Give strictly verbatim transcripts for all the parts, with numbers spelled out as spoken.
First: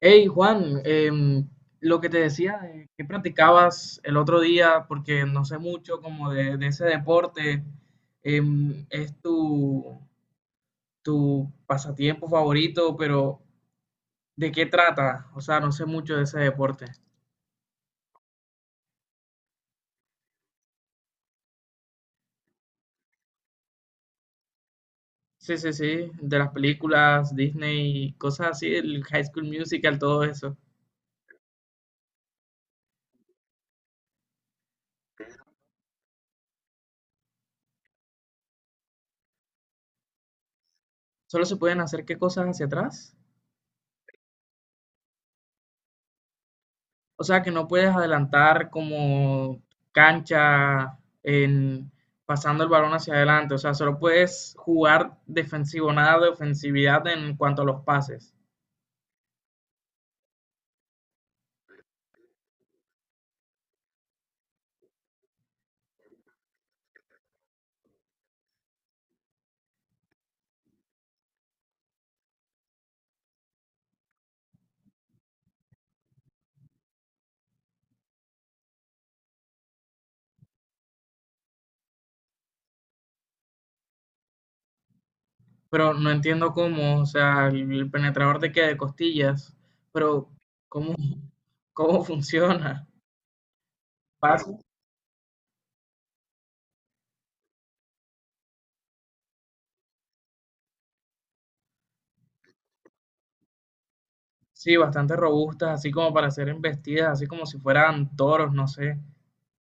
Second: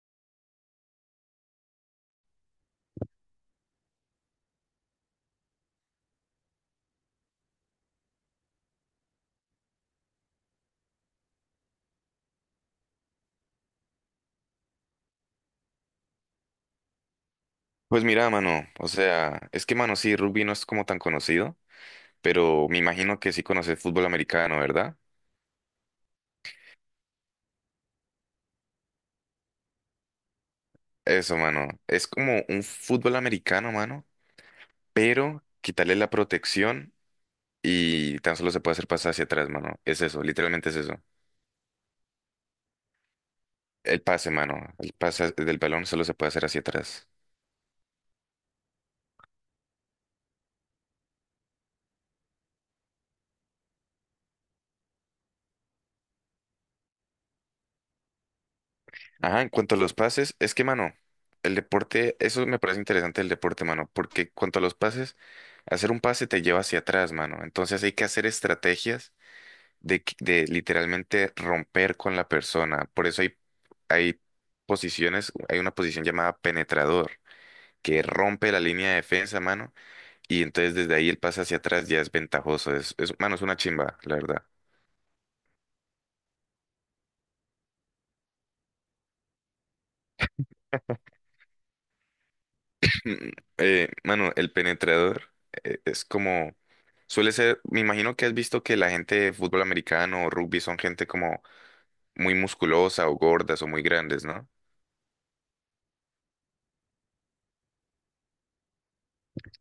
Hey Juan, em, lo que te decía, eh, ¿qué practicabas el otro día? Porque no sé mucho como de, de ese deporte. Em, ¿es tu, tu pasatiempo favorito? Pero ¿de qué trata? O sea, no sé mucho de ese deporte. Pues mira, mano, o sea, es que, mano, sí, rugby no es como tan conocido, pero me imagino que sí conoces fútbol americano, ¿verdad? Sí, sí, sí, de las películas, Disney, cosas así, el High School Musical, todo eso. Eso, mano, es como un fútbol americano, mano, pero quitarle la protección y tan solo se puede hacer pasar hacia atrás, mano. Es eso, literalmente es eso. ¿Solo se pueden hacer qué cosas hacia atrás? El pase, mano, el pase del balón solo se puede hacer hacia atrás. O sea que no puedes adelantar como cancha en pasando el balón hacia adelante. O sea, solo puedes jugar defensivo, nada de ofensividad en cuanto a los pases. Ajá, en cuanto a los pases, es que, mano, el deporte, eso me parece interesante el deporte, mano, porque en cuanto a los pases, hacer un pase te lleva hacia atrás, mano. Entonces hay que hacer estrategias de, que- de literalmente romper con la persona. Por eso hay, hay posiciones, hay una posición llamada penetrador, que rompe la línea de defensa, mano, y entonces desde ahí el pase hacia atrás ya es ventajoso. Es, es- mano, es una chimba, la verdad. Pero no entiendo cómo, o sea, el el penetrador te queda de costillas, pero cómo, cómo funciona. Mm, Eh, mano, el Pases, penetrador eh, es como, suele ser, me imagino que has visto que la gente de fútbol americano o rugby son gente como muy musculosa o gordas o muy grandes, ¿no? sí, bastante robustas, así como para ser embestidas, así como si fueran toros, no sé.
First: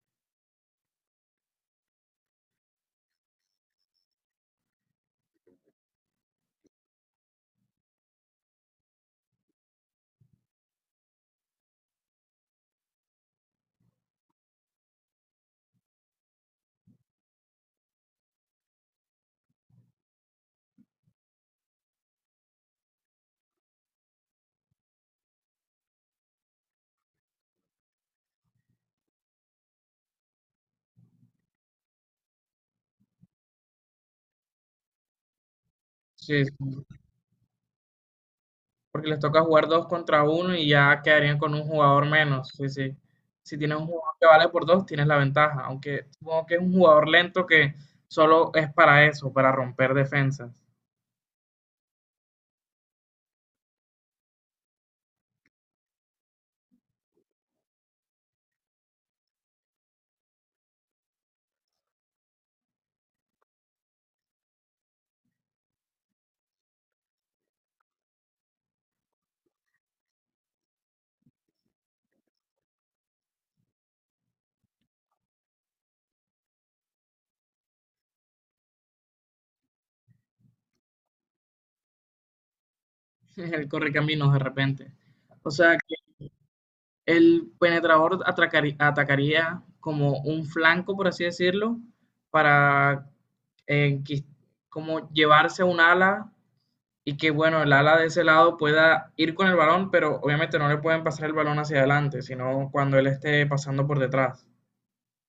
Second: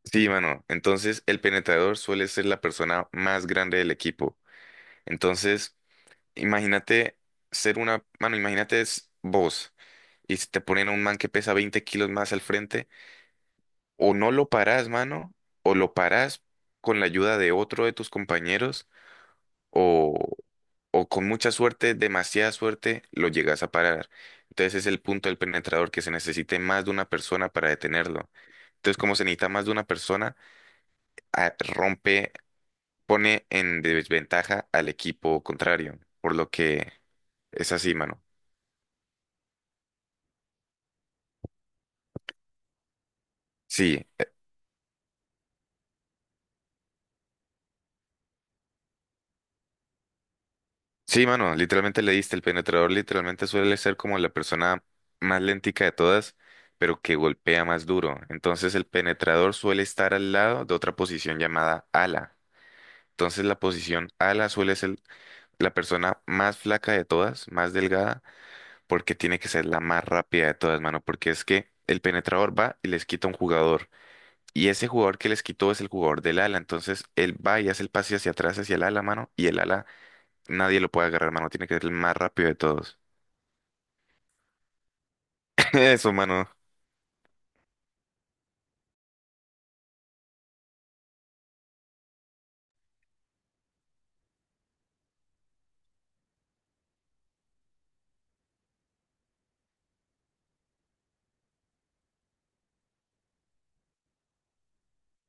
Sí, mano. Entonces, el penetrador suele ser la persona más grande del equipo. Entonces, imagínate ser una, mano, imagínate es vos y si te ponen a un man que pesa veinte kilos más al frente, o no lo parás, mano, o lo parás con la ayuda de otro de tus compañeros, o, o con mucha suerte, demasiada suerte, lo llegas a parar. Entonces es el punto del penetrador que se necesite más de una persona para detenerlo. Entonces, como se necesita más de una persona, a- rompe, pone en desventaja al equipo contrario, por Sí, lo sí. que es así, mano. Porque les toca jugar dos contra uno y ya quedarían con un jugador menos. Sí, sí. Si tienes un Sí, jugador que vale por dos, tienes la ventaja. Aunque supongo que es un jugador lento que solo es para eso, para romper defensas. sí, mano, literalmente le diste. El penetrador literalmente suele ser como la persona más lentica de todas, pero que golpea más duro. Entonces el penetrador suele estar al lado de otra posición llamada ala. Entonces la posición ala suele ser la persona más flaca de todas, más delgada, porque tiene que ser la más rápida de todas, mano, porque es que el penetrador va y les quita un jugador. Y ese jugador que les quitó es el jugador del ala. Entonces él va y hace el pase hacia atrás, hacia el ala, mano, y el ala nadie lo puede agarrar, mano. Tiene que ser el más rápido de todos. Él corre caminos de repente. O sea que Eso, mano. el penetrador atracari- atacaría como un flanco, por así decirlo, para eh, quis- como llevarse un ala y que bueno, el ala de ese lado pueda ir con el balón, pero obviamente no le pueden pasar el balón hacia adelante, sino cuando él esté pasando por detrás.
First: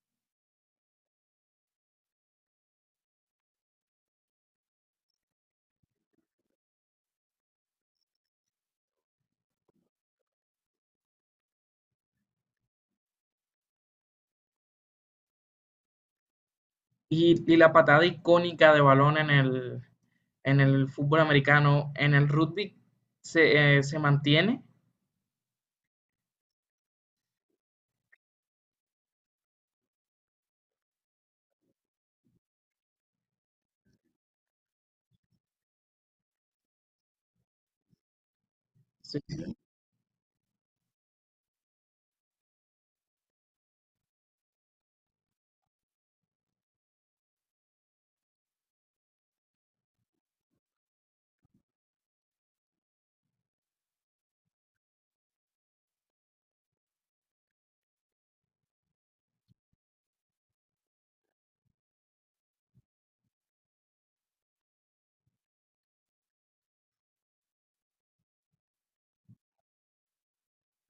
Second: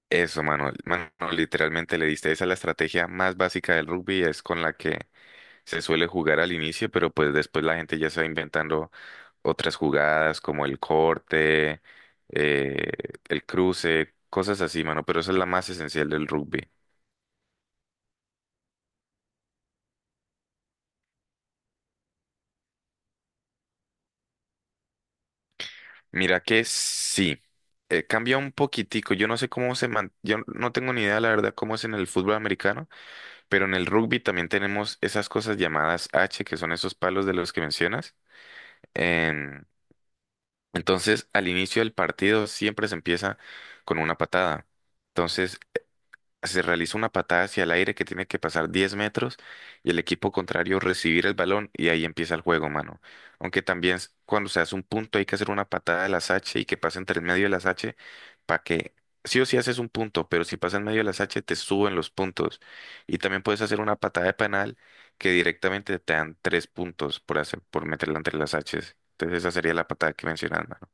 Eso, mano. Mano, literalmente le diste. Esa es la estrategia más básica del rugby. Es con la que se suele jugar al inicio, pero pues después la gente ya está inventando otras jugadas como el corte, eh, el cruce, cosas así, mano. Pero esa es la más esencial del rugby. Y, y la patada icónica de balón en el, en el fútbol americano, en el rugby, se, eh, se mantiene. Mira que sí. Eh, cambia un poquitico. Yo no sé cómo se man... Yo no tengo ni idea, la verdad, cómo es en el fútbol americano. Pero en el rugby también tenemos esas cosas llamadas H, que son esos palos de los que mencionas. Sí. Em, entonces, al inicio del partido siempre se empieza con una patada. Entonces, se realiza una patada hacia el aire que tiene que pasar diez metros y el equipo contrario recibir el balón y ahí empieza el juego, mano. Aunque también s- cuando se hace un punto hay que hacer una patada de las H y que pase entre el medio de las H para que sí o sí haces un punto, pero si pasa en medio de las H te suben los puntos. Y también puedes hacer una patada de penal que directamente te dan tres puntos por hacer, por meterla entre las H. Entonces esa sería la patada que mencionas, mano.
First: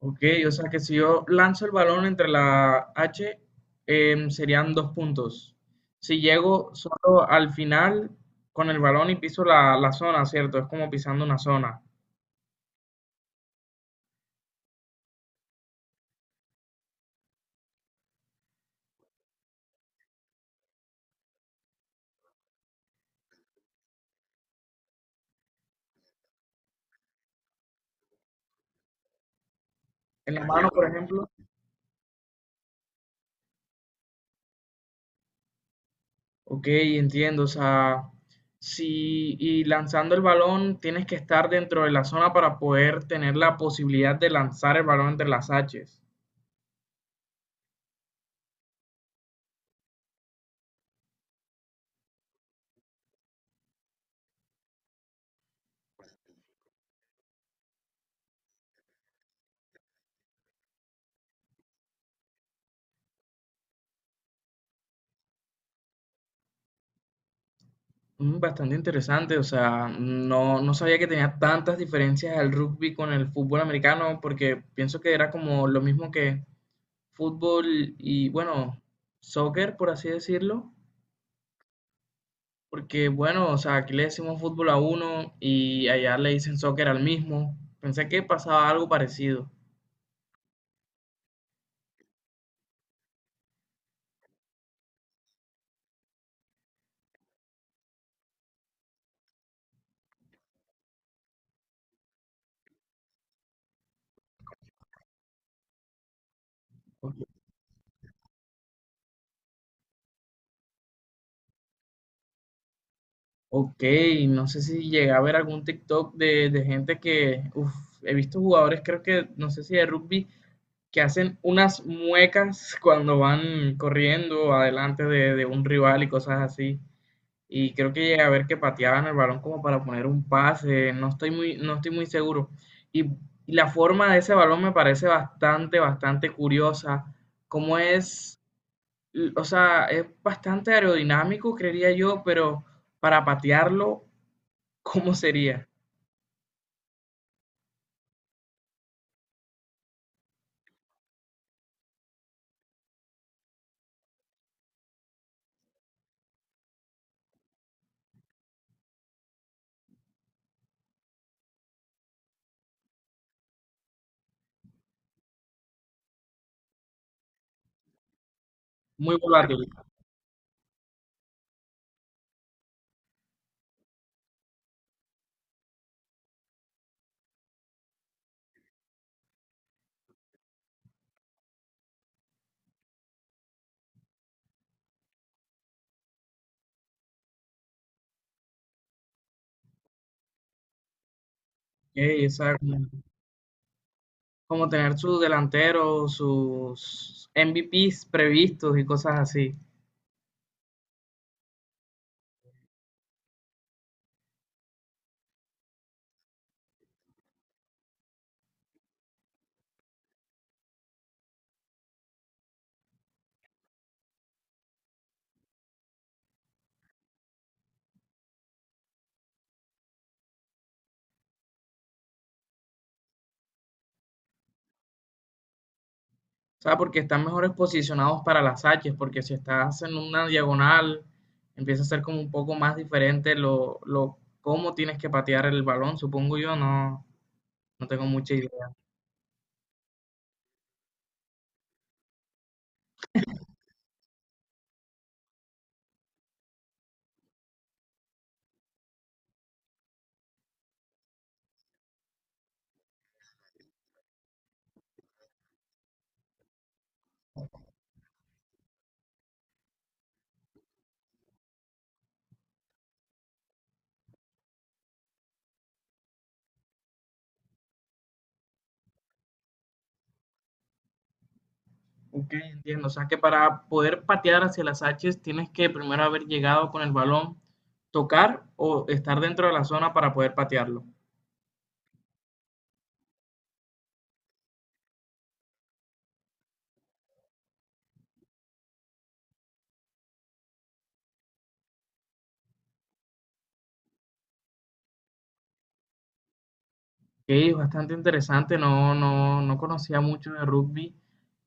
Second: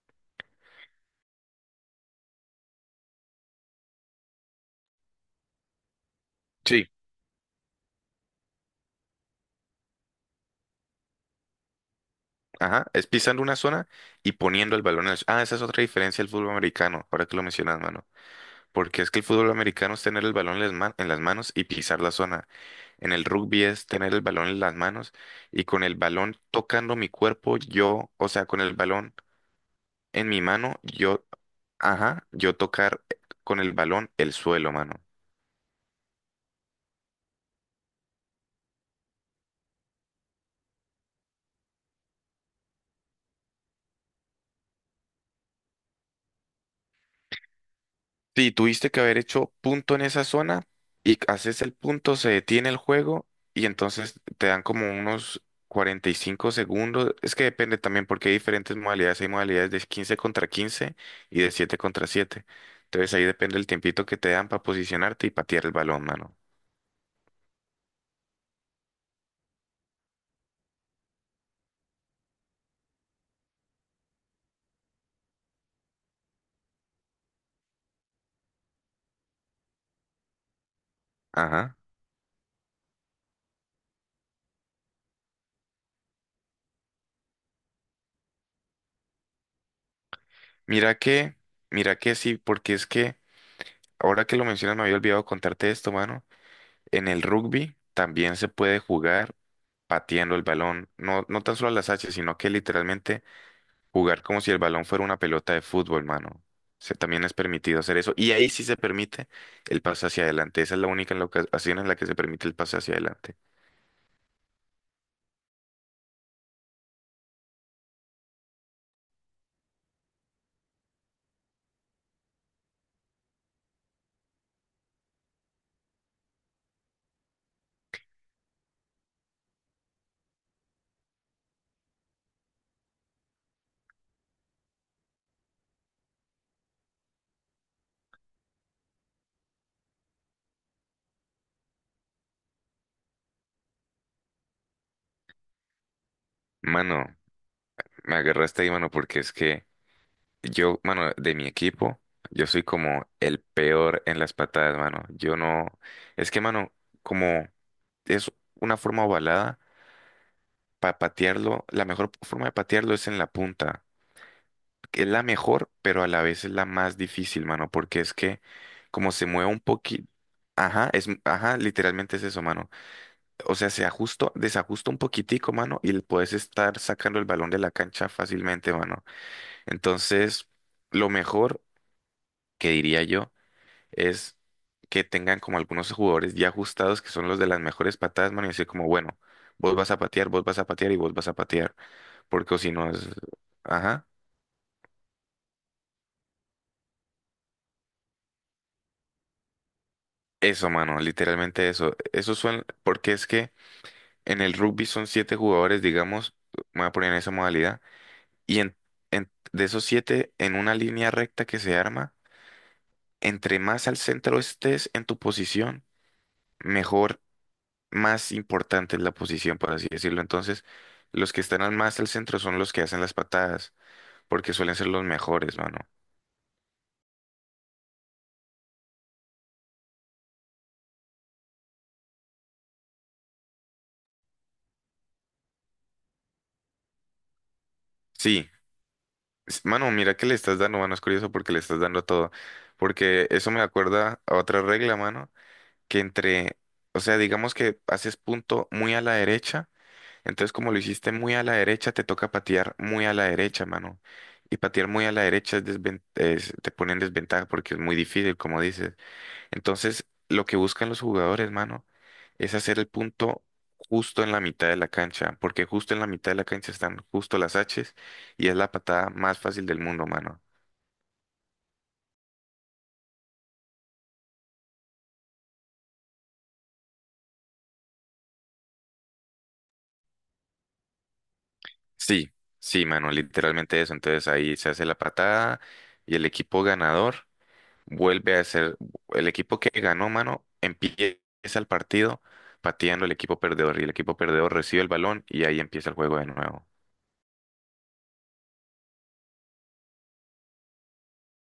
Ok, o sea que si yo lanzo el balón entre la H, eh, serían dos puntos. Si llego Sí. solo al final con el balón y piso la, la zona, ¿cierto? Es como pisando una zona. Ajá, es pisando una zona y poniendo el balón en el... Ah, esa es otra diferencia del fútbol americano, ahora que lo mencionas, mano. Porque es que el fútbol americano es tener el balón en las ma- en las manos y pisar la zona. En el rugby es tener el balón en las manos y con el balón tocando mi cuerpo, yo, o sea, con el balón en En mi la mano, mano, por yo, ejemplo, ajá, yo tocar eh, con el balón el suelo, mano. Ok, entiendo. O sea, si y lanzando el balón tienes que estar dentro de la zona para poder tener la posibilidad de lanzar el balón entre las haches. Sí, tuviste que haber hecho punto en esa zona y haces el punto, se detiene el juego y entonces te dan como unos cuarenta y cinco segundos. Es que depende también porque hay diferentes modalidades. Hay modalidades de quince contra quince y de siete contra siete. Entonces ahí depende el tiempito que te dan para posicionarte y patear el balón, mano. Mm, bastante interesante, o sea, no, no sabía que tenía tantas diferencias el rugby con el fútbol americano, porque pienso que era como lo mismo que fútbol y, bueno, soccer, por así decirlo, Ajá. porque, bueno, o sea, aquí le decimos fútbol a uno y allá le dicen soccer al mismo. Pensé que pasaba algo parecido. Mira que, mira que sí, porque es que ahora que lo mencionas me había olvidado contarte esto, mano. En el rugby también se puede jugar pateando el balón, no, no tan solo a las hachas, sino que literalmente jugar como si el balón fuera una pelota de fútbol, mano. Se, también es Ok. permitido hacer eso. Y ahí sí se permite el pase hacia adelante. Esa es la única en la ocasión en la que se permite el pase hacia adelante. Ok, no sé si llegué a ver algún TikTok de, de gente que, uf, he visto jugadores, creo que, no sé si de rugby, que hacen unas muecas cuando van corriendo adelante de, de un rival y cosas así. Y creo que llegué a ver que pateaban el balón como para poner un pase, no estoy muy, no estoy muy seguro. Y, y la forma de ese balón me parece bastante, bastante curiosa. Como es, o sea, es bastante aerodinámico, creería yo, pero para patearlo ¿cómo sería? Mano, me agarraste ahí, mano, porque es que yo, mano, de mi equipo, yo soy como el peor en las patadas, mano. Yo no. Es que, mano, como es una forma ovalada, para patearlo, la mejor forma de patearlo es en la punta. Que es la mejor, pero a la vez es la más difícil, mano, porque es que como Muy se mueve un volátil. poquito, ajá, es, ajá, literalmente es eso, mano. O sea, se ajusta, desajusta un poquitico, mano, y puedes estar sacando el balón de la cancha fácilmente, mano. Entonces, lo mejor que diría yo es que tengan como algunos jugadores ya ajustados que son los de las mejores patadas, mano, y decir como, bueno, vos vas a patear, vos vas a patear y vos vas a patear, Ey, o porque o si como, no es, ajá. tener sus delanteros, sus M V Ps previstos y cosas así. Eso, mano, literalmente eso. Eso suena, porque es que en el rugby son siete jugadores, digamos, me voy a poner en esa modalidad, y en, en- de esos siete, en una línea recta que se arma, entre más al centro estés en tu posición, mejor, más importante es la posición, por así decirlo. Entonces, los que están al más al centro son los que hacen las patadas, porque suelen ser los mejores, mano. O sea, porque están mejores posicionados para las H, porque si estás en una diagonal, empieza a ser como un poco más diferente lo, lo cómo tienes que patear el balón, supongo yo, no, no tengo mucha Sí, idea. es- mano, mira que le estás dando, mano, es curioso porque le estás dando todo, porque eso me acuerda a otra regla, mano, que entre, o sea, digamos que haces punto muy a la derecha, entonces como lo hiciste muy a la derecha, te toca patear muy a la derecha, mano. Y patear muy a la derecha es desven- es- te pone en desventaja porque es muy difícil, como dices. Entonces, lo que buscan los jugadores, mano, es hacer el punto justo en la mitad de la cancha, porque justo en la mitad de la cancha están justo las H's y es la patada más fácil del mundo, mano. Ok, entiendo. O sea, que para poder patear hacia las H tienes que primero haber llegado con el balón, tocar o estar dentro de la zona para poder patearlo. Sí, sí, mano, literalmente eso. Entonces ahí se hace la patada y el equipo ganador vuelve a ser el equipo que ganó, mano, empieza el partido pateando el equipo perdedor y el equipo perdedor recibe el balón y ahí empieza el juego de nuevo. Que es bastante interesante, no, no, no conocía mucho de rugby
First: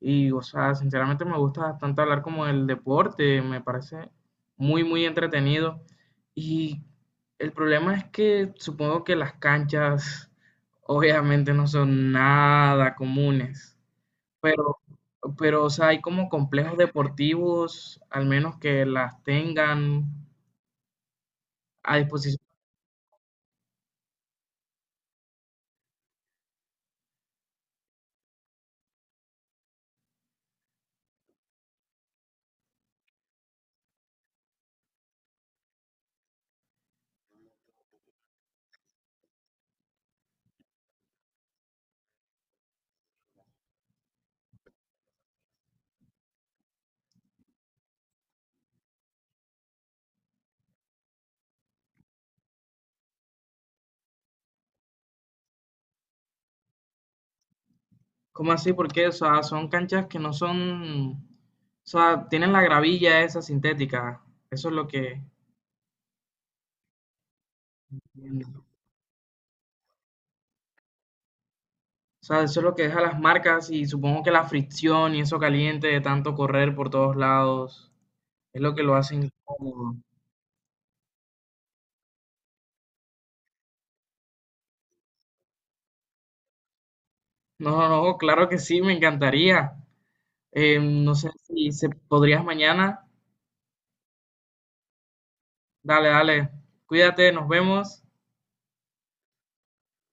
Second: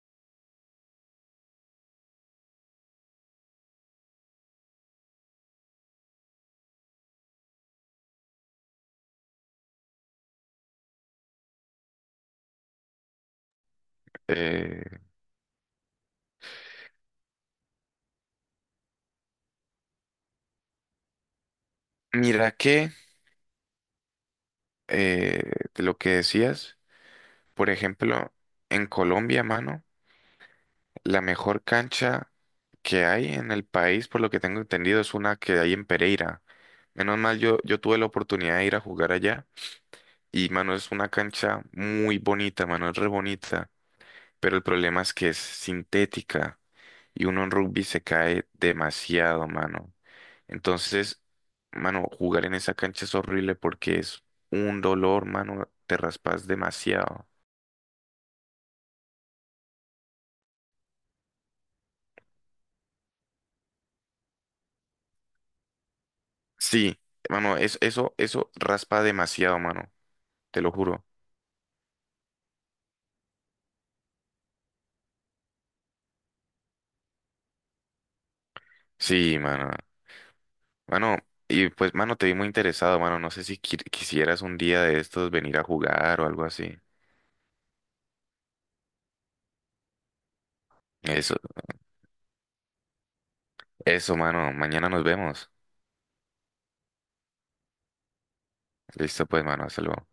y, o sea, sinceramente me gusta bastante hablar como del deporte, me parece muy, muy entretenido y el problema es que supongo que las canchas obviamente no son nada comunes, pero, Eh, pero, o sea, hay como complejos deportivos, al menos que las tengan a disposición. Mira que eh, de lo que decías, por ejemplo, en Colombia, mano, la mejor cancha que hay en el país, por lo que tengo entendido, es una que hay en Pereira. Menos mal, yo, yo tuve la oportunidad de ir a jugar allá y, mano, es una cancha muy bonita, mano, es re bonita. Pero el problema es que es sintética y uno en rugby se cae demasiado, mano. Entonces, mano, jugar en esa cancha es horrible porque es un dolor, mano, te raspas demasiado. ¿Cómo así? Porque, o sea, son canchas que no son, o sea, tienen la gravilla esa sintética. Eso es lo que, Sí, mano, es, eso, eso o raspa demasiado, mano, te lo juro. sea, eso es lo que deja las marcas y supongo que la fricción y eso caliente de tanto correr por todos lados es lo que lo hace Sí, mano. incómodo. Mano, y pues, mano, te vi muy interesado, mano. No sé si qui- quisieras un día de estos venir a jugar o algo así. No, no, no, claro que sí, me encantaría. Eh, no sé Eso, si se podrías mañana. eso, mano. Mañana nos vemos. Dale, dale. Cuídate, nos vemos. Listo, pues, mano. Hasta luego.